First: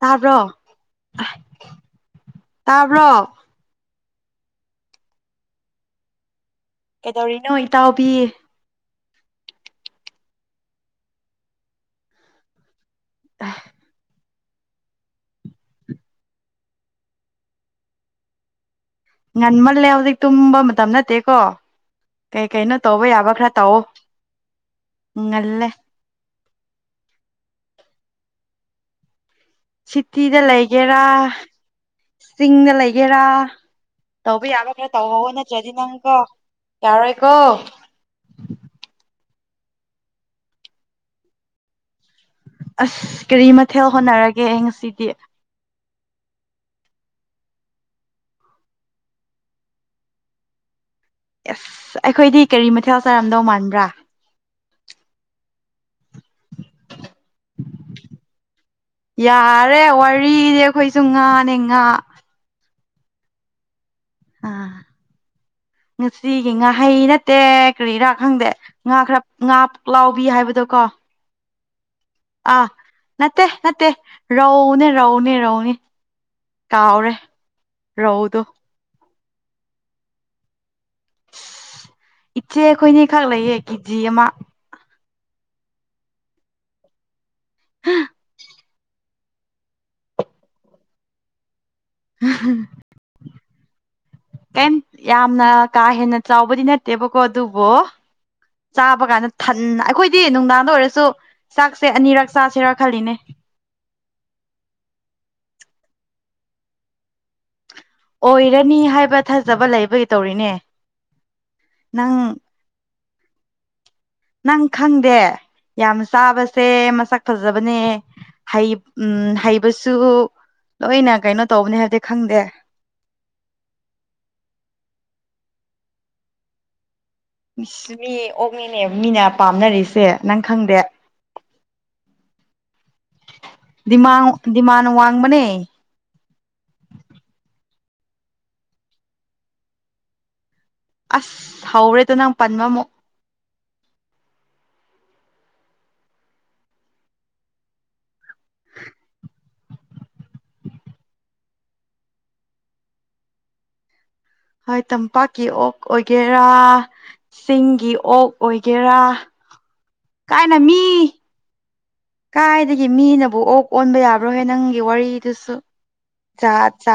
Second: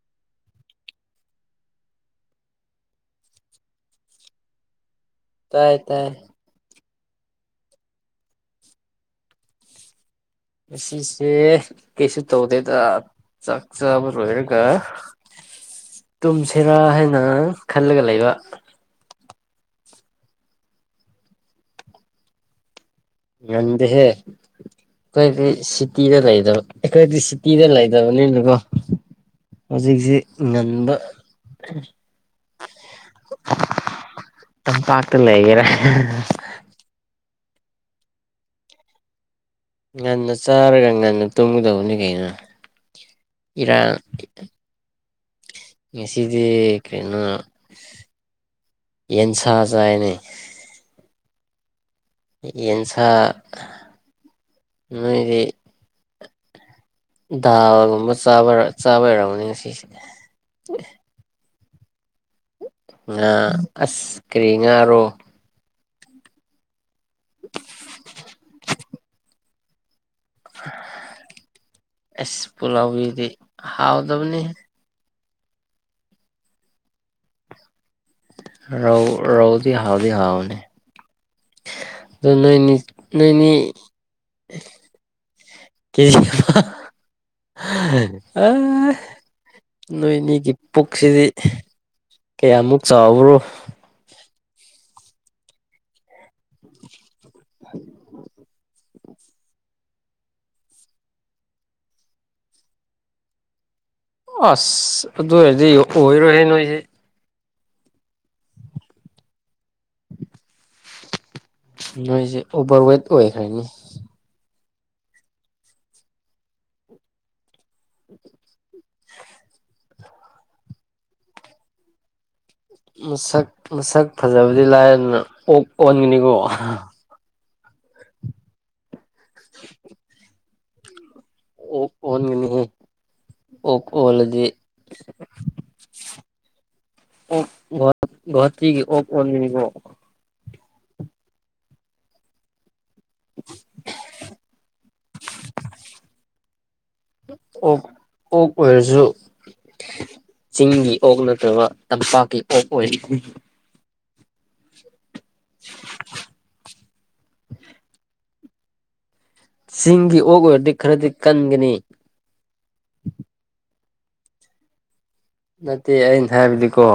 ꯇꯥꯕ꯭ꯔꯣ ꯇꯥꯕ꯭ꯔꯣ ꯇꯥꯏ ꯇꯥꯏꯌꯦ ꯀꯩꯗꯧꯔꯤꯅꯣ ꯏꯇꯥꯎꯕꯤ ꯑꯁꯤꯁꯦ ꯀꯩꯁꯨ ꯇꯧꯗꯦꯗ ꯆꯥꯛ ꯆꯥꯕ ꯂꯣꯏꯔꯒ ꯇꯨꯝꯁꯤꯔꯥ ꯍꯥꯏꯅ ꯈꯜꯂꯒ ꯂꯩꯕ ꯉꯟꯃꯜꯂꯦ ꯍꯧꯖꯤꯛ ꯇꯨꯝꯕ ꯃꯇꯝ ꯅꯠꯇꯦꯀꯣ ꯀꯩ ꯀꯩꯅꯣ ꯇꯧꯕ ꯌꯥꯕ ꯈꯔ ꯇꯧꯑꯣ ꯅꯗꯍꯦ ꯀꯈꯣꯏ ꯉꯜꯂꯦ ꯁꯤ ꯇꯤꯔ ꯂꯩꯗꯕ ꯀꯣꯏꯁꯤ ꯇꯤꯔ ꯂ ꯂꯩ ꯍꯥꯏꯗꯕꯅꯤ ꯂꯀꯣ ꯁꯤꯇꯤꯗ ꯂꯩꯒꯦꯔꯥ ꯆꯤꯡꯗ ꯂꯩꯒꯦꯔꯥ ꯇꯧꯕ ꯌꯥꯕ ꯈꯔ ꯇꯝꯄꯥꯛꯇ ꯇꯧꯍꯣ ꯂꯩꯒꯦꯔꯥ ꯅꯠꯇ꯭ꯔꯗꯤ ꯅꯪꯀꯣ ꯌꯥꯔꯣꯏꯀꯣ ꯉꯟꯅ ꯆꯥꯔꯒ ꯉꯟꯅ ꯇꯨꯝꯒꯗꯧꯕꯅꯤ ꯀꯩꯅ ꯑꯁ ꯀꯔꯤ ꯃꯊꯦꯜ ꯍꯣꯠꯅꯔꯒꯦ ꯑꯩ ꯉꯁꯤꯗꯤ ꯉꯁꯤꯗꯤ ꯀꯩꯅꯩꯅꯣ ꯌꯦꯟꯁꯥ ꯆꯥꯏꯅꯦ ꯑꯁ ꯑꯩꯈꯣꯏꯗꯤ ꯀꯔꯤ ꯃꯊꯦꯜ ꯆꯥꯔꯝꯗꯧ ꯃꯥꯟꯕ꯭ꯔꯥ ꯅꯣꯏꯒꯤ ꯗꯥꯒꯨꯝꯕꯥ ꯆꯥꯕꯩꯔꯝꯅꯤ ꯁꯤꯁꯤꯅꯦ ꯑꯦ ꯇꯨꯉꯥꯅꯦꯦꯉꯥ ꯉꯥ ꯑꯁ ꯀꯔꯤ ꯑꯥ ꯉꯥꯔꯣ ꯉꯁꯤꯒꯤ ꯉꯥꯍꯩ ꯅꯠꯇꯦ ꯀꯔꯤꯔꯥ ꯈꯪꯗꯦ ꯉꯥ ꯈꯔ ꯉꯥ ꯄꯨꯛꯂꯥꯎꯕꯤ ꯍꯥꯏꯕꯗꯣ ꯀꯣ ꯑꯁ ꯑꯥ ꯄꯨꯂꯥꯎꯕꯤꯗꯤ ꯅꯠꯇꯦ ꯅꯠꯇꯦ ꯍꯥꯎꯗꯕꯅꯤ ꯔꯧꯅꯦ ꯔꯧꯅꯦ ꯔꯧꯅꯦ ꯇꯥꯎꯔꯦ ꯔꯧꯗꯣ ꯔꯧ ꯔꯧꯗꯤ ꯍꯥꯎꯗꯤ ꯍꯥꯎꯕꯅꯦ ꯏꯆꯦ ꯑꯩꯈꯣꯏꯅꯤ ꯈꯛ ꯅꯣꯏꯅꯤ ꯂꯩꯌꯦ ꯀꯦꯖꯤ ꯑꯃ ꯀꯦꯖꯤ ꯍꯍꯍ ꯑ ꯅꯣꯏꯅꯤꯒꯤ ꯄꯨꯛꯁꯤꯗꯤ ꯀꯌꯥꯃꯨꯛ ꯆꯥꯎꯕ꯭ꯔꯣ ꯀꯩꯝ ꯌꯥꯝꯅ ꯀꯥ ꯍꯦꯟꯅ ꯆꯥꯎꯕꯗꯤ ꯅꯠꯇꯦꯕꯀꯣ ꯑꯗꯨꯕꯨꯣ ꯆꯥꯕ ꯀꯥꯟꯗ ꯊꯟꯅ ꯑꯩꯈꯣꯏꯗꯤ ꯅꯨꯡꯗꯥꯡꯗ ꯑꯣꯏꯔꯁꯨ ꯆꯥꯛꯁꯦ ꯑꯅꯤꯔꯛ ꯆꯥꯁꯦꯔꯥ ꯈꯜꯂꯤꯅꯦ ꯑꯁ ꯑꯗꯨ ꯑꯣꯏꯔꯗꯤ ꯑꯣꯏꯔꯣꯏꯍꯦ ꯅꯣꯏꯁꯦ ꯑꯣꯏꯔꯅꯤ ꯍꯥꯏꯕ ꯊꯥꯖꯕ ꯂꯩꯕꯒꯤ ꯇꯧꯔꯤꯅꯦ ꯅꯪ ꯅꯣꯏꯁꯦ ꯑꯣꯚꯔꯋꯦꯠ ꯑꯣꯏꯈ꯭ꯔꯅꯤ ꯅꯪ ꯈꯪꯗꯦ ꯌꯥꯝ ꯆꯥꯕꯁꯦ ꯃꯁꯛ ꯐꯖꯕꯅꯦ ꯍꯩ ꯎꯝ ꯍꯩꯕꯁꯨ ꯂꯣꯏꯅ ꯀꯩꯅꯣ ꯇꯧꯕꯅꯦ ꯍꯗꯤ ꯈꯪꯗꯦ ꯃꯁꯛ ꯃꯁꯛ ꯐꯖꯕꯗꯤ ꯂꯥꯏꯔꯗꯅ ꯑꯣꯛ ꯑꯣꯟꯒꯅꯤꯀꯣ ꯑꯍ꯫ ꯏꯁ ꯃꯤ ꯑꯣꯛꯅꯤꯅꯦ ꯃꯤꯅ ꯄꯥꯝꯅꯔꯤꯁꯦ ꯅꯪ ꯈꯪꯗꯦ꯫ ꯑꯣꯛ ꯑꯣꯟꯒꯅꯤ ꯍꯦ ꯑꯣꯛ ꯗꯤꯃꯥꯟ ꯑꯣꯜꯂꯗꯤ ꯗꯤꯃꯥꯟ ꯋꯥꯡꯕꯅꯦ ꯑꯣꯛ ꯒꯣꯍ ꯒꯥꯍꯥꯇꯤꯒꯤ ꯑꯣꯛ ꯑꯣꯟꯒꯅꯤꯀꯣ꯫ ꯑꯁ ꯍꯧꯔꯦꯗꯥ ꯅꯪ ꯄꯟꯕꯃꯨꯛ꯫ [unintelligible] ꯑꯣꯛ ꯑꯣꯛ ꯑꯣꯏꯔꯖꯨ ꯆꯤꯡꯒꯤ ꯑꯣꯛ ꯅꯠꯇꯕ ꯇꯝꯄꯥꯛꯀꯤ ꯑꯣꯛ ꯑꯣꯏꯒꯅꯤ꯫ ꯍꯣꯏ ꯇꯝꯄꯥꯛꯀꯤ ꯑꯣꯛ ꯑꯣꯏꯒꯦꯔꯥ ꯆꯤꯡꯒꯤ ꯑꯣꯛ ꯑꯣꯏꯒꯦꯔꯥ꯫ ꯆꯤꯡꯒꯤ ꯑꯣꯛ ꯀꯥꯏꯅ ꯑꯣꯏꯔꯗꯤ ꯃꯤ ꯈꯔꯗꯤ ꯀꯟꯒꯅꯤ꯫ ꯀꯥꯏꯗꯒꯤ ꯃꯤꯅꯕꯨ ꯑꯣꯛ ꯑꯣꯟꯕ ꯌꯥꯕ꯭ꯔꯣꯍꯦ ꯅꯪꯒꯤ ꯋꯥꯔꯤ ꯅꯠꯇꯦ ꯑꯩꯅ ꯍꯥꯏꯕꯗꯤꯀꯣ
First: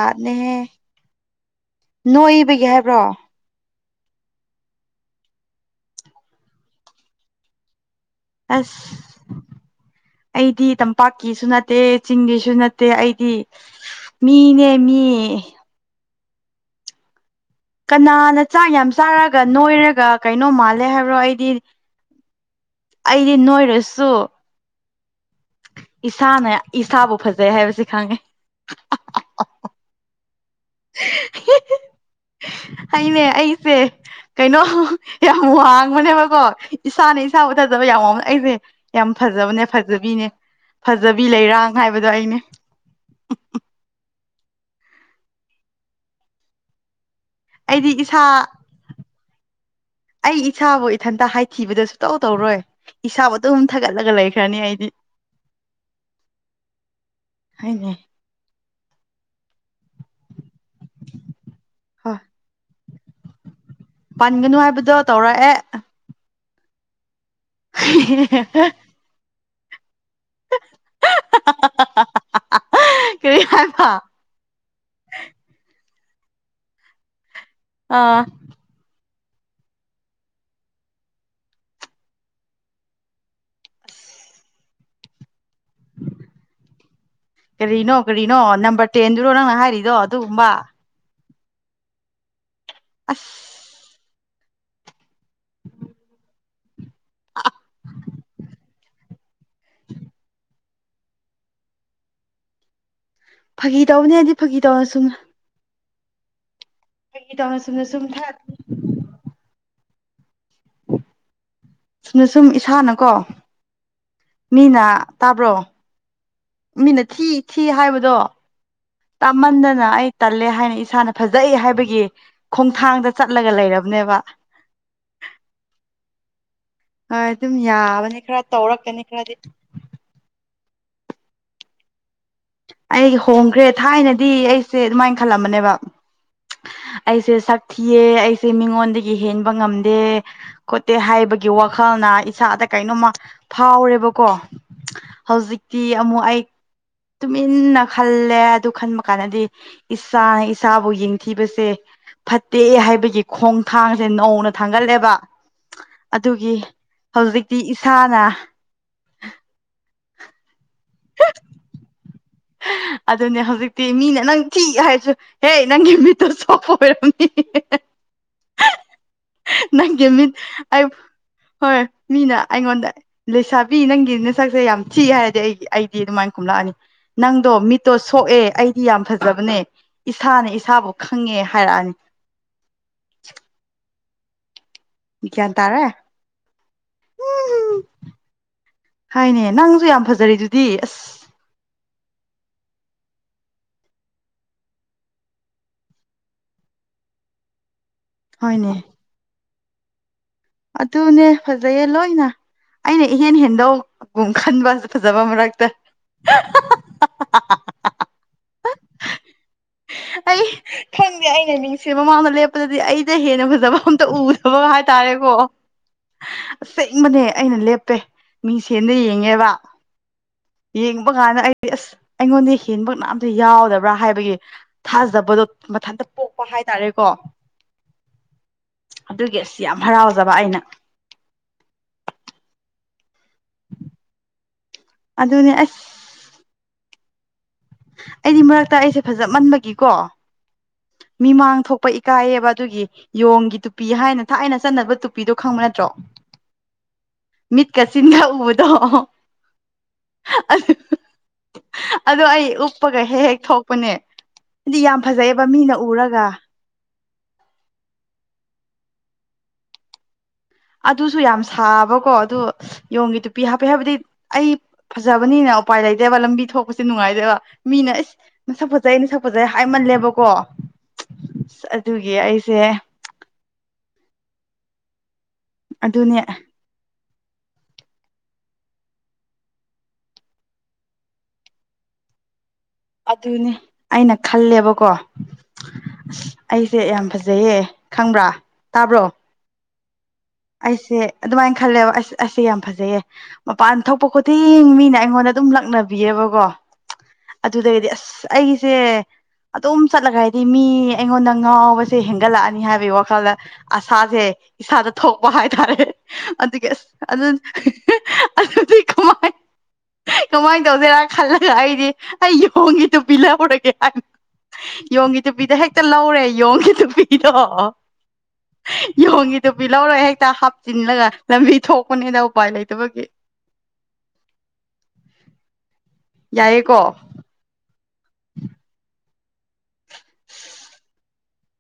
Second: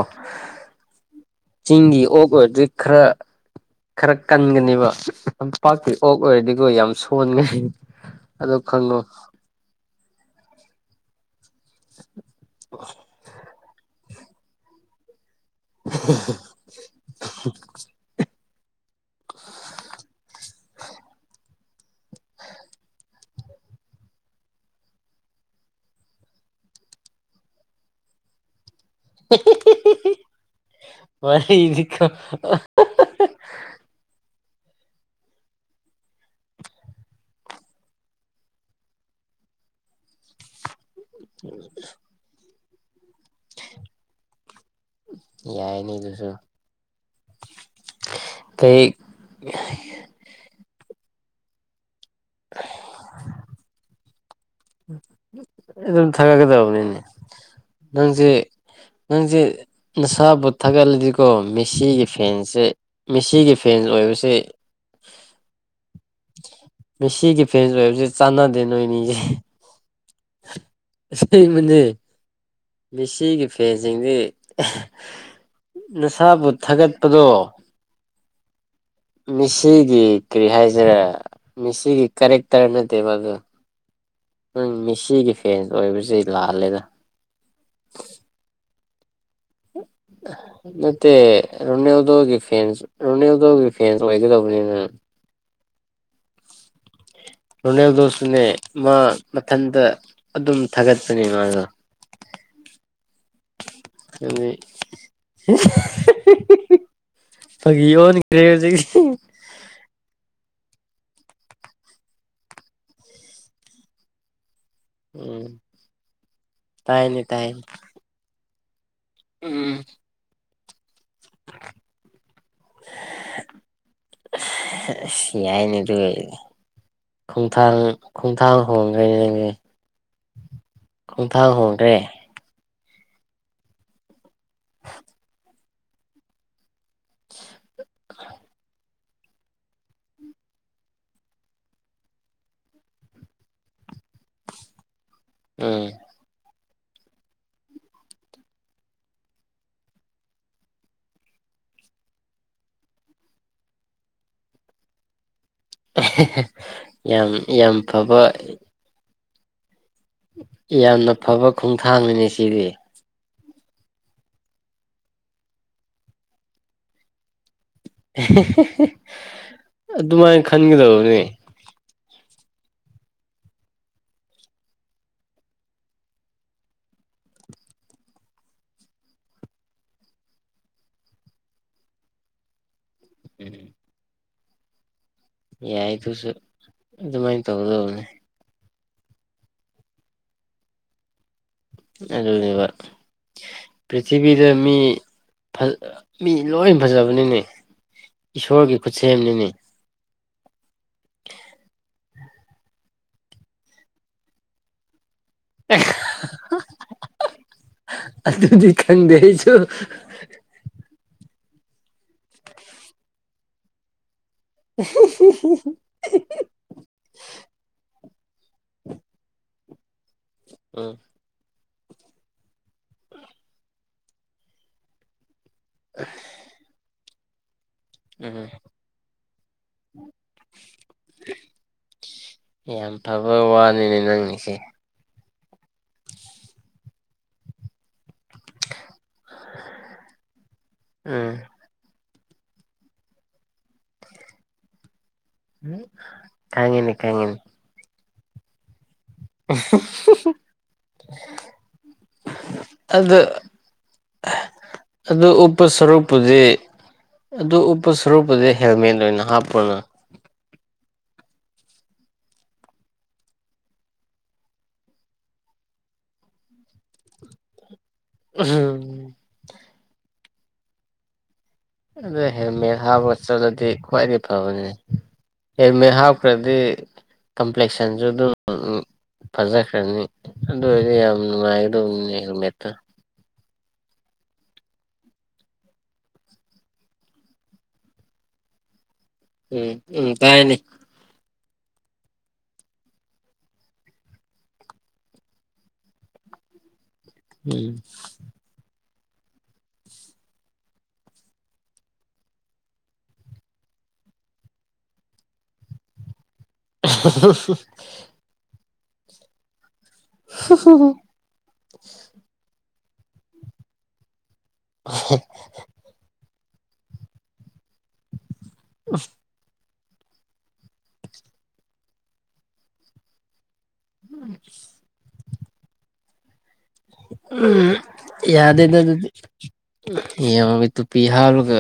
ꯆꯤꯡꯒꯤ ꯑꯣꯛ ꯑꯣꯏꯔꯗꯤ ꯅꯣꯏꯕꯒꯤ ꯍꯥꯏꯕ꯭ꯔꯣ ꯈꯔ ꯈꯔ ꯀꯟꯒꯅꯤꯕ ꯇꯝꯄꯥꯛꯀꯤ ꯑꯣꯛ ꯑꯣꯏꯔꯗꯤꯀꯣ ꯌꯥꯝ ꯁꯣꯟꯒꯍꯤ ꯑꯁ ꯑꯩꯗꯤ ꯇꯝꯄꯥꯛꯀꯤꯁꯨ ꯅꯠ ꯇꯦ ꯆꯤꯡꯒꯤꯁꯨ ꯅꯠꯇꯦ ꯑꯩꯗꯤ ꯃꯤꯅꯦ ꯃꯤ [unintelligible] ꯀꯟꯅꯅ ꯆꯥꯛ ꯌꯥꯝ ꯆꯥꯔꯒ ꯅꯣꯏꯔꯒ ꯀꯩꯅꯣ ꯃꯥꯜꯂꯦ ꯍꯥꯏꯕ꯭ꯔꯣ ꯑꯩꯗꯤ ꯑꯩꯗꯤ ꯅꯣꯏꯔꯁꯨ ꯏꯁꯥꯅ ꯏꯁꯥꯕꯨ ꯐꯖꯩ ꯍꯥꯏꯕꯁꯤ ꯈꯪꯉꯦ ꯍꯤ ꯍꯤ ꯍꯤ ꯍꯤ ꯋꯥꯔꯤꯗꯤꯀꫭ꯫ ꯍꯩꯅꯦ ꯑꯩꯁꯦ꯫ ꯀꯩꯅꯣ ꯌꯥꯝ ꯋꯥꯡꯕꯅꯦꯕꯀꯣ ꯏꯁꯥꯅ ꯏꯁꯥꯕꯨ ꯊꯖꯕ ꯌꯥꯝ ꯋꯥꯡꯅ ꯑꯩꯖꯦ꯫ ꯌꯥꯝ ꯐꯖꯕꯅꯦ ꯐꯖꯕꯤꯅꯦ ꯐꯖꯕꯤ ꯂꯩꯔꯥꯡ ꯍꯥꯏꯕꯗꯣ ꯑꯩꯅꯦ꯫ ꯌꯥꯏꯅꯦ ꯗꯨꯁꯨ꯫ ꯑꯩꯗꯤ ꯏꯁꯥ ꯀꯩ ꯑꯩ ꯏꯁꯥꯕꯨ ꯏꯊꯟꯇ ꯍꯥꯏꯊꯤꯕꯗꫭꯁ ꯇꯧ ꯇꯧꯔꯣꯏ ꯏꯁꯥꯕꯨ ꯑꯗꯨꯝ ꯊꯥꯒꯠꯂꯒ ꯂꯩꯈ꯭ꯔꯅꯤ ꯑꯩ꯫ ꯑꯗꯨꯝ ꯊꯥꯒꯠꯀꯗꯕꯅꯤꯅꯦ ꯍꯥꯏꯅꯦ ꯅꯪꯖꯦ ꯅꯪꯖꯦ ꯅꯁꯥꯕꯨꯠ ꯊꯥꯒꯠꯂꯗꯤꯀꯣ ꯃꯤꯁꯤꯒꯤ ꯍꯣꯏ ꯐꯦꯟꯁꯦ ꯃꯤꯁꯤꯒꯤ ꯐꯦꯟ ꯂꯣꯏꯕꯁꯦ ꯇꯣ ꯇꯧꯔꯛꯑꯦ꯫ ꯃꯦꯁꯤꯒꯤ ꯐꯦꯟꯖ ꯑꯣꯏꯕꯖꯦ ꯆꯥꯟꯅꯗꯦ ꯅꯣꯏꯅꯤꯖꯦ꯫ ꯑꯁꯦꯡꯕꯅꯦ꯫ ꯀꯔꯤ ꯃꯤꯁꯤꯒꯤ ꯍꯥꯏꯕ ꯐꯦꯟꯖꯤꯡꯖꯦ ꯑꯍ ꯅꯁꯥꯕꯨ ꯊꯥꯒꯠꯄꯗꯣ ꯑꯥ꯫ ꯃꯤꯁꯤꯒꯤ ꯀꯔꯤ ꯍꯥꯏꯁꯤꯔꯦ ꯃꯦꯁꯤꯒꯤ ꯀꯔꯦꯛꯇꯔ ꯅꯠꯇꯦꯕ ꯑꯗꯨ꯫ ꯅꯪ ꯃꯤꯁꯤꯒꯤ ꯐꯦꯟ ꯑꯣꯏꯕꯁꯤ ꯂꯥꯜꯂꯦꯗ꯫ ꯀꯔꯤꯅꯣ ꯀꯔꯤꯅꯣ ꯅꯝꯕꯔ ꯇꯦꯟꯗꯨꯔꯣ ꯅꯪꯅ ꯍꯥꯏꯔꯤꯗꯣ ꯑꯗꯨꯒꯨꯝꯕꯥ꯫ ꯇꯦ ꯔꯣꯅꯦꯜꯗꯣꯒꯤ ꯐꯦꯟꯁ ꯑꯁ ꯔꯣꯅꯦꯜꯗꯣꯒꯤ ꯐꯦꯟꯁ ꯑꯣꯏꯒꯗꯕꯅꯤꯅ꯫ [inaudible] ꯔꯣꯅꯦꯜꯗꯣꯁꯨꯅꯦ ꯃꯥ ꯃꯊꯟꯇ ꯑꯗꯨꯝ ꯊꯥꯒꯠꯄꯅꯦ ꯃꯥꯗꯣ꯫ [unintelligible] ꯐꯥꯒꯤ ꯇꯧꯕꯅꯦ ꯑꯩꯗꯤ ꯑꯗꯨꯗꯤ ꯐꯥꯒꯤ ꯇꯧꯅ ꯁꯨꯝ꯫ ꯇꯧꯅ [unintelligible] ꯐꯥꯒꯤ ꯁꯨꯝꯅ ꯁꯨꯝ ꯊꯥ ꯑꯣꯟꯒꯔꯦ ꯍꯣꯖꯤꯛ꯫ ꯅ ꯁꯨꯝ ꯏꯁꯥꯅꯀꯣ ꯃꯤꯅ ꯎꯝ ꯇꯥꯕ꯭ꯔꯣ꯫ ꯃꯤꯅ ꯇꯥꯏꯅꯦ ꯊꯤ ꯇꯥꯏꯅꯦ ꯊꯤ ꯍꯥꯏꯕꯗꯣ ꯇꯥꯃꯟꯗꯅ ꯑꯩ ꯇꯜꯂꯦ ꯍꯥꯏꯅ ꯏꯁꯥꯅ ꯐꯖꯩ ꯍꯥꯏꯕꯒꯤ ꯈꯣꯡꯊꯥꯡꯗ ꯆꯠꯂꯒ ꯂꯩꯔꯕꯅꯦꯕ꯫ ꯁꯦꯁ ꯌꯥꯥꯏꯅꯦ ꯗꯨꯑꯣꯏꯔꯗꯤ꯫ ꯍꯣꯏ ꯑꯗꯨꯝ ꯈꯣꯡꯊꯥꯡ ꯌꯥꯕꯅꯤ ꯈꯔ ꯈꯣꯡꯊꯥꯡ ꯇꯧꯔꯛꯀꯅꯤ ꯍꯣꯡꯒ꯭ꯔꯦꯅꯦ ꯈꯔꯗꯤ ꯅꯪꯗꯤ꯫ ꯈꯣꯡꯊꯥꯡ ꯍꯣꯡꯒ꯭ꯔꯦ꯫ ꯑꯩ ꯍꯣꯡꯈ꯭ꯔꯦ ꯊꯥꯏꯅꯗꯤ ꯑꯩꯁꯦ ꯑꯗꯨꯃꯥꯏ ꯈꯜꯂꯝꯕꯅꯦꯕ꯫ ꯑꯩꯁꯦ ꯁꯛ ꯊꯤꯑꯦ ꯑꯩꯁꯦ ꯃꯤꯉꯣꯟꯗꯒꯤ ꯍꯦꯟꯕ ꯉꯝꯗꯦ꯫ ꯈꯣꯠꯇꯦ ꯍꯥꯏꯕꯒꯤ ꯋꯥꯈꯜꯅ ꯏꯁꯥꯗ ꯀꯩꯅꯣꯝꯃ ꯐꯥꯎꯔꯦꯕꯀꯣ꯫ ꯍꯧꯖꯤꯛꯇꯤ ꯎꯝ ꯑꯃꯨꯛ ꯑꯩ ꯇꯨꯃꯤꯟꯅ ꯈꯜꯂꯦ ꯑꯗꯨ ꯈꯟꯕ ꯀꯥꯟꯗꯗꯤ ꯏꯁꯥꯅ ꯏꯁꯥꯕꯨ ꯌꯦꯡꯊꯤꯕꯁꯦ ꯐꯠꯇꯦ ꯍꯥꯏꯕꯒꯤ ꯈꯣꯡꯊꯥꯡꯁꯦ ꯅꯧꯅ ꯊꯥꯡꯒꯠꯂꯦꯕ ꯑꯗꯨꯒꯤ ꯌꯥꯝ ꯍꯧꯖꯤꯛꯇꯤ ꯌꯥꯝ ꯏꯁꯥꯅ ꯐꯕ ꯌꯥꯝꯅ ꯐꯕ ꯈꯣꯡꯊꯥꯡꯅꯤꯅꯦ ꯁꯤꯗꯤ ꯑꯗꯨꯅꯦ ꯍꯧꯖꯤꯛꯇꯤ ꯃꯤꯅ ꯅꯪ ꯊꯤ ꯍꯥꯏꯔꯁꯨ ꯍꯦ ꯅꯪꯒꯤ ꯃꯇ꯭ꯔ ꯁꯣꯛꯄ ꯑꫭꯏꯔꯝꯅꯤ꯫ ꯑꯦ ꯍꯦ ꯍꯦ ꯍꯦ ꯃꯤꯠ ꯑꯗꯨꯃꯥꯏꯅ ꯑꯩ ꯈꯟꯒꯗꯕꯅꯦ꯫ ꯍꯣꯏ ꯃꯤꯅ ꯑꯩꯉꯣꯟꯗ ꯂꯩꯁꯥꯕꯤ ꯅꯪꯒꯤ ꯅꯁꯛꯁꯦ ꯌꯥꯝ ꯊꯤꯛꯡ ꯍꯥꯏꯔꯛꯑꯗꯤ ꯑꯩ ꯑꯩꯗꯤ ꯑꯗꯨꯃꯥꯏꯅ ꯈꯨꯝꯂꯛꯑꯅꯤ꯫ ꯅꯪꯗꯣ ꯃꯤꯠꯇꯣ ꯁꯣꯛꯑꯦ ꯑꯩꯗꯤ ꯌꯥꯝ ꯐꯖꯕꯅꯦ ꯏꯁꯥꯅ ꯏꯁꯥꯕꯨ ꯈꯪꯉꯦ ꯍꯥꯏꯔꯛꯑꯅꯤ ꯎꯝ ꯒ꯭ꯌꯥꯟ ꯇꯥꯔꯦ ꯌꯥꯏ ꯑꯗꯨꯁꯨ ꯑꯗꯨꯃꯥꯏꯅ ꯇꯧꯒꯗꯧꯕꯅꯦ ꯍꯥꯏꯅꯦ ꯅꯪꯁꯨ ꯌꯥꯝ ꯐꯖꯔꯤ ꯑꯗꯨꯗꯤ ꯑꯁ ꯑꯕ ꯄ꯭ꯔꯤꯊꯤꯕꯤꯗ ꯃꯤ ꯃꯤ ꯂꯣꯏ ꯐꯖꯕꯅꯤꯅꯦ ꯍꯣꯏꯅꯦ ꯏꯁꯣꯔꯒꯤ ꯈꯨꯠꯁꯦꯝꯅꯤꯅꯦ ꯑꯗꯨꯅꯦ ꯐꯖꯩꯌꯦ ꯂꯣꯏꯅ ꯑꯩꯅ ꯏꯍꯦꯟ ꯍꯦꯟꯗꯧꯒꯨꯝ ꯈꯟꯕꯁꯨ ꯐꯖꯕ ꯃꯔꯛꯇ ꯑꯗꯨꯗꯤ ꯀꯟꯗꯍꯤ ꯆꯣ ꯑꯩ ꯈꯪꯗꯦ ꯑꯩꯅ ꯅꯤꯡꯁ ꯃꯃꯥꯡꯗ ꯂꯦꯞꯄꯗꯗꯤ ꯑꯩꯗ ꯍꯦꯟꯅ ꯐꯖꯕ ꯑꯝꯇ ꯎ ꯕꯛ ꯍꯥꯏꯇꯥꯔꯦꯀꯣ ꯑꯁꯦꯡꯕꯅꯦ ꯑꯩꯅ ꯂꯦꯞꯄꯦ ꯃꯤꯁꯦꯟꯅ ꯌꯦꯡꯉꯦꯕ ꯎꯝ ꯌꯦꯡꯕ ꯀꯥꯟꯗ ꯑꯩꯗꯤ ꯑꯁ ꯑꯩꯉꯣꯟꯗ ꯍꯦꯟꯕ ꯉꯅꯥꯝꯇ ꯌꯥꯎꯗꯕ꯭ꯔꯥ ꯍꯥꯏꯕꯒꯤ ꯊꯥꯖꯕꯗꯣ ꯃꯊꯟꯇ ꯄꯣꯛꯄ ꯍꯥꯏꯇꯥꯔꯦꯀꯣ ꯎꯝ ꯑꯗꯨꯒꯤ ꯑꯁ ꯌꯥꯝ ꯍꯔꯥꯎꯖꯕ ꯑꯩꯅ ꯌꯥꯝ ꯐꯕ ꯋꯥꯅꯤꯅꯦ ꯅꯪ ꯏꯁꯦ ꯑꯗꯨꯅꯦ ꯑꯁ ꯑꯩꯗꯤ ꯃꯔꯛꯇ ꯑꯩꯁꯦ ꯐꯖ ꯃꯟꯕꯒꯤꯀꯣ ꯎꯝ ꯃꯤꯃꯥꯡ ꯊꯣꯛꯄ ꯏꯀꯥꯏꯌꯦꯕ ꯑꯗꯨꯒꯤ ꯌꯣꯡꯒꯤ ꯇꯨꯄꯤ ꯍꯥꯏꯅ ꯊꯥꯏꯅ ꯆꯠꯅꯕ ꯇꯨꯄꯤꯗꯣ ꯈꯪꯕ ꯎ ꯀꯪꯉꯅꯤ ꯀꯪꯉꯅꯤ ꯀꯁꯤꯟꯗ ꯎꯕꯗꯣ [inaudible] ꯑꯗꯣ ꯑꯩ ꯎꯞꯄꯒ ꯑꯗꯨ ꯍꯦꯛ ꯍꯦꯛ ꯊꯣꯛꯄꯅꯦ ꯍꯥꯏꯗꯤ ꯌꯥꯝ ꯑꯗꯨ ꯐꯖꯩ ꯎꯞꯄ ꯁꯔꯨꯛꯄꯨꯗꯤ ꯑꯗꯨ ꯎꯞꯄ ꯁꯔꯨꯛꯄꯨꯗꯤ ꯍꯦꯜꯃꯦꯠ ꯑꯣꯏꯅ ꯍꯥꯞꯄꯅꯨ ꯑꯗꯨꯁꯨ ꯌꯥꯝ ꯁꯥꯕꯀꯣ ꯑꯗꯨ ꯌꯣꯡꯒꯤ ꯇꯨꯄꯤ ꯍꯥꯞꯄꯦ ꯍꯥꯏꯕꯗꯤ ꯑꯩ ꯐꯖꯕꯅꯤꯅ ꯎꯄꯥꯏ ꯂꯩꯇꯦꯕ ꯂꯝꯕꯤ ꯊꯣꯛꯄꯁꯦ ꯅꯨꯡꯉꯥꯏꯇꯦꯕ ꯃꯤꯅ ꯑꯦꯁ ꯁꯛꯄꯁꯩ ꯑꯩꯩꯅ ꯎꯝ ꯁꯛꯄꯠꯖꯩ ꯍꯥꯏꯃꯜꯂꯦꯕꯀꯣ ꯑꯗꯨꯒꯤ ꯑꯗꯨ ꯑꯩꯁꯦ ꯍꯦꯜꯃꯦꯠ ꯍꯥꯞꯄꯒ ꯆꯠꯂꯗꯤ ꯈ꯭ꯋꯥꯏꯗꯒꯤ ꯐꯕꯅꯤ ꯍꯦꯜꯃꯦꯠ ꯑꯗꯨꯅꯦ ꯍꯥꯞꯈ꯭ꯔꯗꯤ ꯀꯝꯄ꯭ꯂꯦꯛꯁꯟꯁꯨ ꯑꯗꯨꯝ ꯐꯖꯈ꯭ꯔꯅꯤ ꯑꯗꯨ ꯑꯣꯏꯔꯗꯤ ꯌꯥꯝ ꯅꯨꯡꯉꯥꯏꯒꯗꯧꯅꯦꯃꯦꯦꯠꯇ ꯑꯗꯨꯅꯤ ꯑꯩꯅ ꯈꯜꯂꯦꯕꯀꯣ ꯑꯁ ꯑꯩꯁꯦ ꯌꯥꯝ ꯐꯖꯩꯌꯦ ꯈꯪꯕ꯭ꯔꯥ ꯇꯥꯕ꯭ꯔꯣ ꯎꯝ ꯎꯝ ꯇꯥꯏꯅꯦꯅꯤ ꯑꯩꯁꯦ ꯑꯗꯨꯃꯥꯏꯅ ꯈꯜꯂꯦꯕ ꯑꯁ ꯑꯩꯁꯦ ꯌꯥꯝ ꯐꯖꯩꯌꯦ ꯃꯄꯥꯟ ꯊꯣꯛꯄ ꯈꯨꯗꯤꯡ ꯃꯤꯅ ꯑꯩꯉꯣꯟꯗ ꯑꯗꯨꯝ ꯂꯛꯅꯕꯤꯑꯕꯀꯣ ꯎꯝ ꯑꯗꯨꯗꯒꯤꯗꯤ ꯑꯁ ꯑꯩꯒꯤꯁꯦ ꯑꯗꯨꯝ ꯆꯠꯂꯒ ꯍꯥꯏꯗꯤ ꯃꯤ ꯑꯩꯉꯣꯟꯗ ꯉꯥꯎꯕꯁꯦ ꯍꯦꯟꯒꯠꯂꯛꯑꯅꯤ ꯍꯥꯏꯕꯒꯤ ꯋꯥꯈꯜꯗ ꯑꯁꯥꯁꯦ ꯏꯁꯥꯗ ꯊꯣꯛꯄ ꯍꯥꯏꯇꯥꯔꯦ ꯑꯗꯨꯒꯤ ꯑꯁ ꯑꯗꯨ ꯑꯗꯨꯗꯤ ꯀꯃꯥꯏ ꯀꯃꯥꯏꯅ ꯇꯧꯁꯤꯔꯥ ꯈꯜꯂꯒ ꯑꯩꯗꯤ ꯑꯩ ꯌꯣꯡꯉꯤ ꯇꯨꯄꯤ ꯂꯧꯍꯔꯒꯦ ꯍꯥꯏ ꯌꯣꯡꯉ ꯇꯨꯄꯤꯗ ꯍꯦꯛ ꯍꯦꯛꯇ ꯂꯧꯔꯦ ꯌꯦꯣꯡꯒꯤꯗꯨꯄꯤꯗꯣ ꯌꯣꯡꯒꯤꯗꯨ ꯀꯕꯤ ꯂꯧꯔꯣꯏ ꯍꯦꯛꯇ ꯍꯥꯞꯆꯤꯜꯂꯒ ꯂꯝꯕꯤ ꯊꯣꯛꯄꯅꯤꯅ ꯎꯄꯥꯏ ꯂꯩꯇꯕꯒꯤ ꯎꯝ ꯌꯥꯏꯑꯦꯀꯣ ꯎꯝ ꯌꯥꯗꯦꯗ ꯑꯗꯨꯗꯤ ꯌꯦꯡꯉꯒ ꯇꯨꯄꯤ ꯍꯥꯥꯎꯂꯒ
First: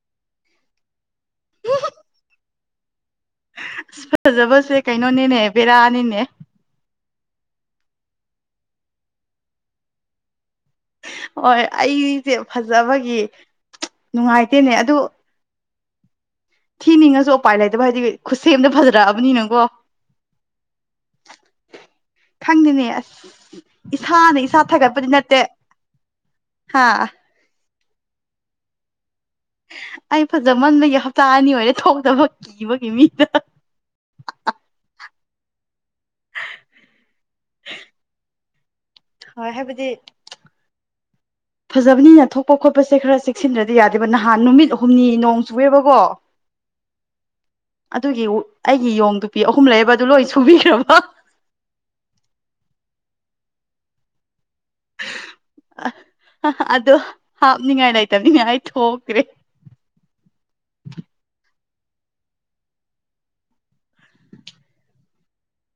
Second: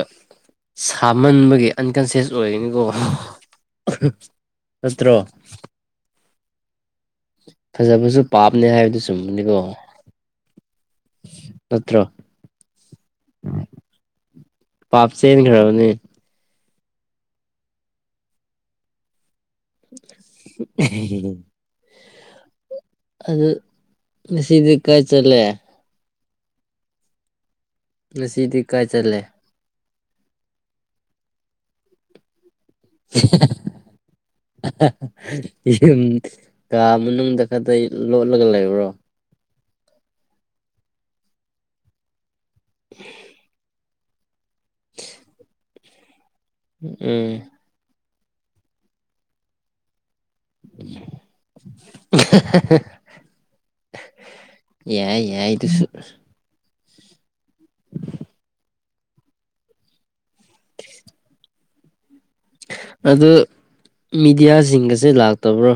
ꯁꯥꯃꯟꯕꯒꯤ ꯑꯟꯀꯟꯁꯤꯌꯁ ꯑꯣꯏꯔꯅꯤꯀꯣ ꯑꯁ ꯐꯖꯕꯁꯦ ꯀꯩꯅꯣꯅꯦꯅꯦ ꯕꯦꯔꯥꯅꯤꯅꯦ ꯐꯖꯕꯁꯨ ꯄꯥꯞꯅꯦ ꯍꯥꯏꯕꯗꯨ ꯆꯨꯝꯕꯅꯤꯀꯣ ꯍꯣꯏ ꯅꯠꯇ꯭ꯔꯣ ꯑꯩꯁꯦ ꯐꯖꯕꯒꯤ ꯅꯨꯡꯉꯥꯏꯇꯦꯅꯦ ꯑꯗꯨ ꯇꯦꯟ ꯈꯦꯔꯕꯅꯦ ꯊꯤꯅꯤꯡꯉꯁꯨ ꯎꯄꯥꯏ ꯂꯩꯇꯕ ꯍꯥꯏꯗꯤ ꯈꯨꯠꯁꯦꯝꯗ ꯐꯖꯔꯛꯑꯕꯅꯤꯅꯪꯀꯣ [unintelligible] ꯈꯪꯗꯦꯅꯦ ꯑꯗꯨ ꯑꯁ ꯏꯁꯥꯅ ꯏꯁꯥ ꯉꯁꯤꯗꯤ ꯀꯥꯏ ꯊꯥꯒꯠꯄꯗꯤ ꯅꯠꯇꯦ ꯆꯠꯂꯦ ꯍꯥꯥ ꯉꯁꯤꯗꯤ ꯀꯥꯏ ꯆꯜꯂꯦ ꯑꯩ ꯐꯖꯃꯟꯕꯒꯤ ꯍꯞꯇꯥ ꯑꯅꯤ ꯑꯣꯏꯔꯦ ꯊꯣꯛꯇꯅꯕ ꯀꯤꯕꯒꯤ ꯃꯤꯗ ꯌꯨꯝ ꯀꯥ ꯃꯅꯨꯡꯗ ꯈꯛꯇ ꯂꯣꯠꯂꯒ ꯂꯩꯕ꯭ꯔꯣ ꯍꯣꯏ ꯍꯥꯏꯕꯗꯤ ꯐꯖꯕꯅꯤꯅ ꯊꯣꯛꯄ ꯈꯣꯠꯄꯁꯦ ꯈꯔ ꯆ ꯁꯤꯟꯗ꯭ꯔꯗꯤ ꯌꯥꯗꯦꯕ ꯅꯍꯥꯟ ꯅꯨꯃꯤꯠ ꯍꯨꯝꯅꯤ ꯅꯣꯡ ꯆꯨꯑꯦꯕꯀꯣ ꯎꯝ ꯑꯗꯨꯒꯤ ꯑꯩꯒꯤ ꯌꯣꯡꯗꯨꯄꯤ ꯑꯍꯨꯝ ꯂꯩꯕ ꯑꯗꯨ ꯂꯣꯏ ꯁꯨꯕꯤꯈ꯭ꯔꯕꯣ ꯌꯥꯏ ꯌꯥꯏꯗꯨꯁꯨ ꯑꯗꯣ ꯍꯥꯞꯅꯤꯡꯉꯥꯏ ꯂꯩꯇꯕꯅꯤꯡꯉꯥꯏ ꯊꯣꯛꯈ꯭ꯔꯦ ꯑ ꯃꯤꯦꯗꯤꯌꯥꯁꯤꯡꯒꯁꯦ ꯂꯥꯛꯇꯕ꯭ꯔꯣ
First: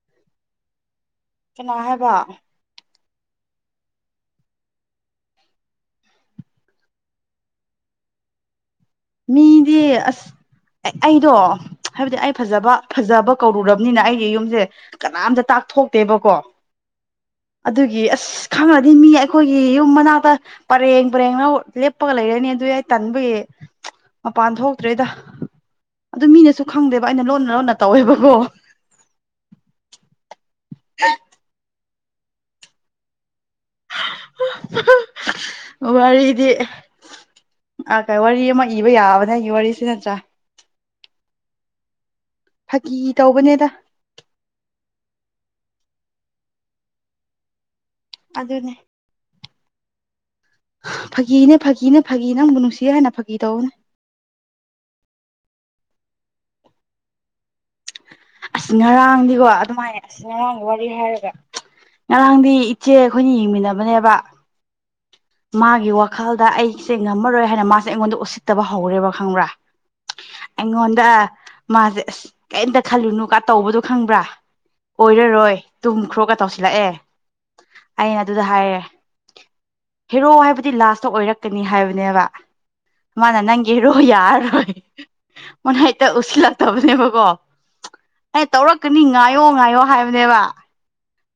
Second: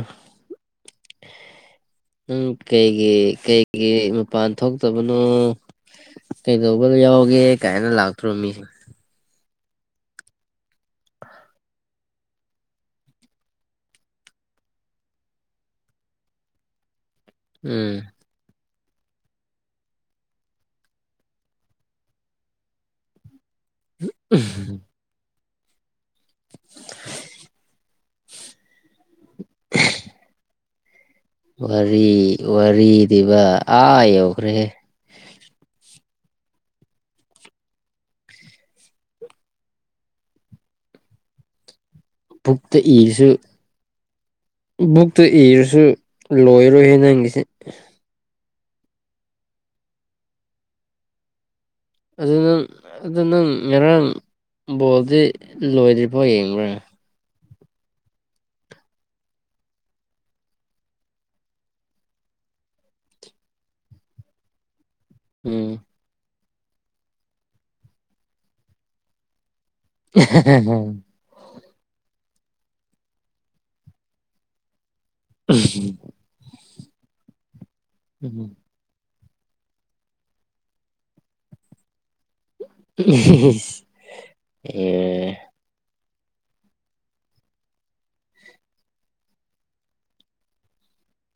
ꯀꯅꯥꯍꯦ ꯅꯪ ꯀꯩꯒꯤ ꯀꯩꯒꯤ ꯃꯄꯥꯟ ꯊꯣꯛꯇꯕꯅꯣ ꯀꯩꯗꯧꯕ ꯌꯥꯎꯒꯦ ꯀꯥꯏꯅ ꯂꯥꯛꯇ꯭ꯔꯣ ꯃꯤꯁꯤꯡ ꯃꯤꯗꯤ ꯑꯁ ꯑꯦ ꯑꯩꯗꯣ ꯍꯥꯏꯕꯗꯤ ꯑꯩ ꯐꯖꯕ ꯐꯖꯕ ꯀꯧꯔꯨꯔꯕꯅꯤꯅ ꯑꯩꯗꯤ ꯌꯨꯝꯁꯦ ꯀꯅꯥꯝꯇ ꯇꯥꯛꯊꯣꯛꯇꯦꯕꯀꯣ [unintelligible] ꯑꯗꯨꯒꯤ ꯑꯁ ꯈꯪꯉꯗꯤ ꯃꯤ ꯑꯩꯈꯣꯏꯒꯤ ꯌꯨꯝ ꯃꯅꯥꯛꯇ ꯄꯔꯦꯡ ꯄꯔꯦꯡꯅ ꯂꯦꯞꯄꯒ ꯂꯩꯔꯅꯤ ꯑꯗꯨ ꯌꯥꯏ ꯇꯟꯕꯒꯤ ꯃꯄꯥꯟ ꯊꯣꯛꯇ꯭ꯔꯦꯗ ꯑꯗꯨ ꯃꯤꯅꯁꯨ ꯈꯪꯗꯦꯕ ꯑꯩꯅ ꯂꯣꯟꯅ ꯂꯣꯟꯅ ꯇꯧꯋꯦꯕꯀꯣ [inaudible] ꯔꯤꯕ ꯋꯥꯔꯤꯗꯤ ꯑꯥ ꯀꯥꯏ ꯋꯥꯔꯤ ꯑꯃ ꯏꯕ ꯌꯥꯕꯅꯦ ꯑꯩꯒꯤ ꯋꯥꯔꯤꯁꯤ ꯅꯠꯇ꯭ꯔꯥ ꯕꯨꯛꯇ ꯐꯥꯒꯤ ꯏꯁꯨ ꯇꯧꯕꯅꯦꯗ ꯕꯨꯛꯇꯨ ꯏꯔꯁꯨ ꯂꯣꯏꯔꯣꯏꯍꯦ ꯅꯪꯒꯤꯁꯤꯦ ꯑꯗꯨ ꯑꯗꯨꯅꯦ ꯐꯥꯒꯤꯅꯦ ꯐꯥꯒꯤꯅꯦ ꯐꯥꯒꯤꯅ ꯑꯃꯨꯛ ꯅꯨꯡꯁꯤ ꯍꯥꯏꯅ ꯐꯥꯒꯤ ꯇꯧꯅꯦ ꯎꯨꯡ ꯕꯣꯜꯗꯤ ꯂꯣꯏꯗ꯭ꯔꯤꯕꯐꯣ ꯌꯦꯡꯕ꯭ꯔꯥ ꯑꯁꯤ ꯉꯔꯥꯡꯗꯤꯀꯣ ꯑꯗꯨꯃꯥꯏꯅ ꯑꯁꯤ ꯉꯔꯥꯡꯒꯤ ꯋꯥꯔꯤ ꯍꯥꯏꯔꯒ ꯉꯔꯥꯡꯗꯤ ꯏꯆꯦ ꯑꯩꯈꯣꯏꯅ ꯌꯦꯡꯃꯤꯟꯅꯕꯅꯦꯕ ꯎꯝ ꯃꯥꯒꯤ ꯋꯥꯈꯜꯗ ꯑꯩꯁꯦ ꯉꯝꯃꯔꯣꯏ ꯍꯥꯏꯅ ꯃꯥꯁꯦ ꯑꯩꯉꯣꯟꯗ ꯎꯁꯤꯠꯇꯕ ꯍꯧꯔꯦꯕ ꯈꯪꯕ꯭ꯔꯥ ꯑꯩꯉꯣꯟꯗ ꯃꯥꯁꯦ ꯑꯁ ꯀꯔꯤꯝꯇ ꯈꯜꯂꯨꯅꯨ ꯀ ꯇꯧꯕꯗꯣ ꯈꯪꯕ꯭ꯔꯥ ꯑꯣꯏꯔꯔꯣꯏ ꯇꯨꯝ ꯈ꯭ꯔꯣꯛꯒ ꯇꯧꯁꯤꯜꯂꯛꯑꯦ ꯑꯩꯅ ꯑꯗꯨꯗ ꯎꯝ ꯍꯥꯏꯔꯦ ꯍꯦꯔꯣ ꯍꯥꯏꯕꯗꯤ ꯂꯥꯁꯇ ꯑꯣꯏꯔꯛꯀꯅꯤ ꯍꯥꯏꯕꯅꯦꯕ ꯃꯥꯅ ꯅꯪꯒꯤꯔꯣ ꯌꯥꯔꯔꯣꯏ ꯑꯦ ꯃꯅ ꯍꯦꯛꯇ ꯎꯁꯤꯜꯂꯛꯇꯕꯅꯦꯕꯀꯣ ꯑꯩ ꯇꯧꯔꯛꯀꯅꯤ ꯉꯥꯏꯌꯣ ꯉꯥꯏꯌꯣ ꯍꯥꯏꯕꯅꯦꯕ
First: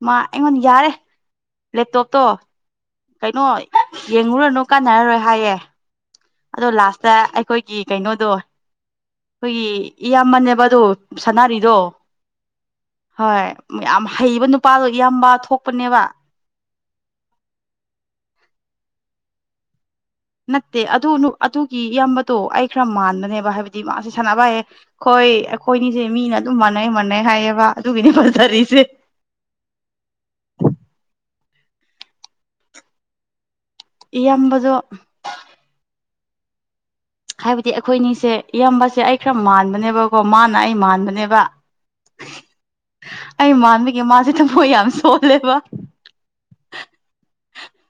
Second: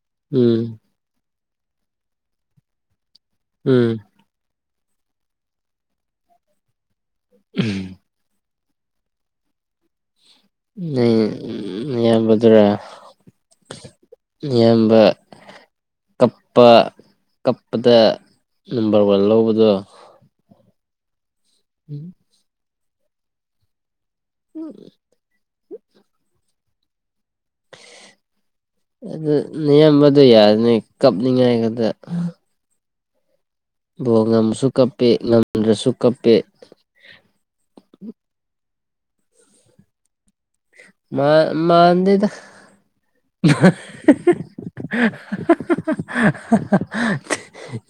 ꯃꯥ ꯎꯝ ꯑꯩꯉꯣꯟꯗ ꯌꯥꯔꯦ ꯂꯦꯞꯇꯣꯞꯇꯣ ꯀꯩꯅꯣ ꯎꯝ ꯌꯦꯡꯉꯨꯔꯅꯨ ꯀꯥꯟꯅꯔꯔꯣꯏ ꯍꯥꯏꯌꯦ ꯑꯗꯣ ꯂꯥꯁꯇ ꯑꯩꯈꯣꯏꯒꯤ ꯀꯩꯅꯣꯗꯣ ꯑꯩꯈꯣꯏꯒꯤ ꯏꯌꯥꯝꯃꯅꯦꯕ ꯑꯗꯣ ꯅꯣꯏ ꯁꯥꯟꯅꯔꯤꯗꯣ ꯅꯌꯥꯝꯕꯗꯨꯔꯥ ꯍꯣꯏ ꯌꯥꯝ ꯍꯩꯕ ꯅꯨꯄꯥꯗꯣ ꯅꯌꯥꯝꯕ ꯏꯌꯥꯝꯕ ꯊꯣꯛꯄꯅꯦꯕ ꯀꯞꯄ ꯀꯞꯄꯗ ꯅꯝꯕꯔ ꯋꯥꯟ ꯂꯧꯕꯗꯣ ꯅꯠꯇꯦ ꯑꯗꯨ ꯑꯗꯨꯒꯤ ꯏꯌꯥꯝꯕꯗꯣ ꯑꯩ ꯈꯔ ꯃꯥꯟꯕꯅꯦꯕ ꯍꯥꯏꯕꯗꯤ ꯃꯥꯁꯦ ꯁꯥꯟꯅꯕꯌꯦ ꯍꯣꯏ ꯑꯩꯈꯣꯏꯅꯤꯁꯦ ꯃꯤꯅ ꯑꯗꯨꯝ ꯃꯥꯟꯅꯩ ꯃꯥꯟꯅꯩ ꯍꯥꯏꯌꯦꯕ ꯑꯗꯨꯒꯤꯅꯤ ꯄꯠꯊꯔꯤꯁꯦ ꯑꯗꯨ ꯅꯌꯥꯝꯕꯗꯣ ꯌꯥꯗꯅꯤ ꯀꯞꯅꯤꯡꯉꯥꯏꯒꯗ ꯕꯣꯜ ꯉꯝꯁꯨ ꯏꯌꯥꯝꯕꯗꯣ ꯀꯞꯄꯦ ꯉꯝꯗ꯭ꯔꯁꯨ ꯀꯞꯄꯦ ꯍꯥꯏꯕꯗꯤ ꯑꯩꯈꯣꯏꯅꯤꯁꯦ ꯏꯌꯥꯝꯝꯕꯁꯦ ꯑꯩ ꯈꯔ ꯃꯥꯟꯕꯅꯦꯕ ꯍꯣ ꯃꯥꯅ ꯑꯩ ꯃꯥ ꯃꯥꯟꯕꯅꯦꯕ ꯃꯥꯟꯗꯦꯗ ꯑꯩ ꯃꯥꯟꯕꯒꯤꯦ ꯃꯥꯁꯦ ꯊꯃꯣꯏ ꯌꯥꯝ ꯁꯣꯜꯂꯦꯕ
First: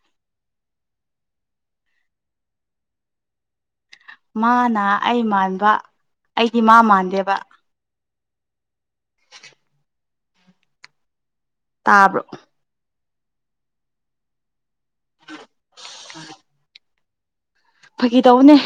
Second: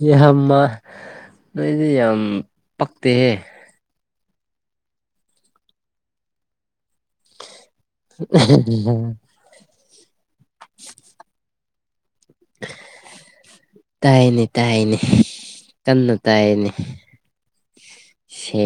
ꯌꯥꯝꯃ ꯅꯣꯏꯗꯤ ꯌꯥꯝ ꯄꯛꯇꯦꯍꯦ ꯃꯥꯅ ꯑꯩ ꯃꯥꯟꯕ ꯑꯩꯗꯤ ꯃꯥ ꯃꯥꯟꯗꯦꯕ ꯝ [inaudible] ꯇꯥꯕ꯭ꯔꯣ ꯇꯥꯏꯅꯤ ꯇꯥꯏꯅꯤ ꯀꯟꯅ ꯇꯥꯏꯅꯤ ꯐꯥꯒꯤ ꯇꯧꯕꯅꯦ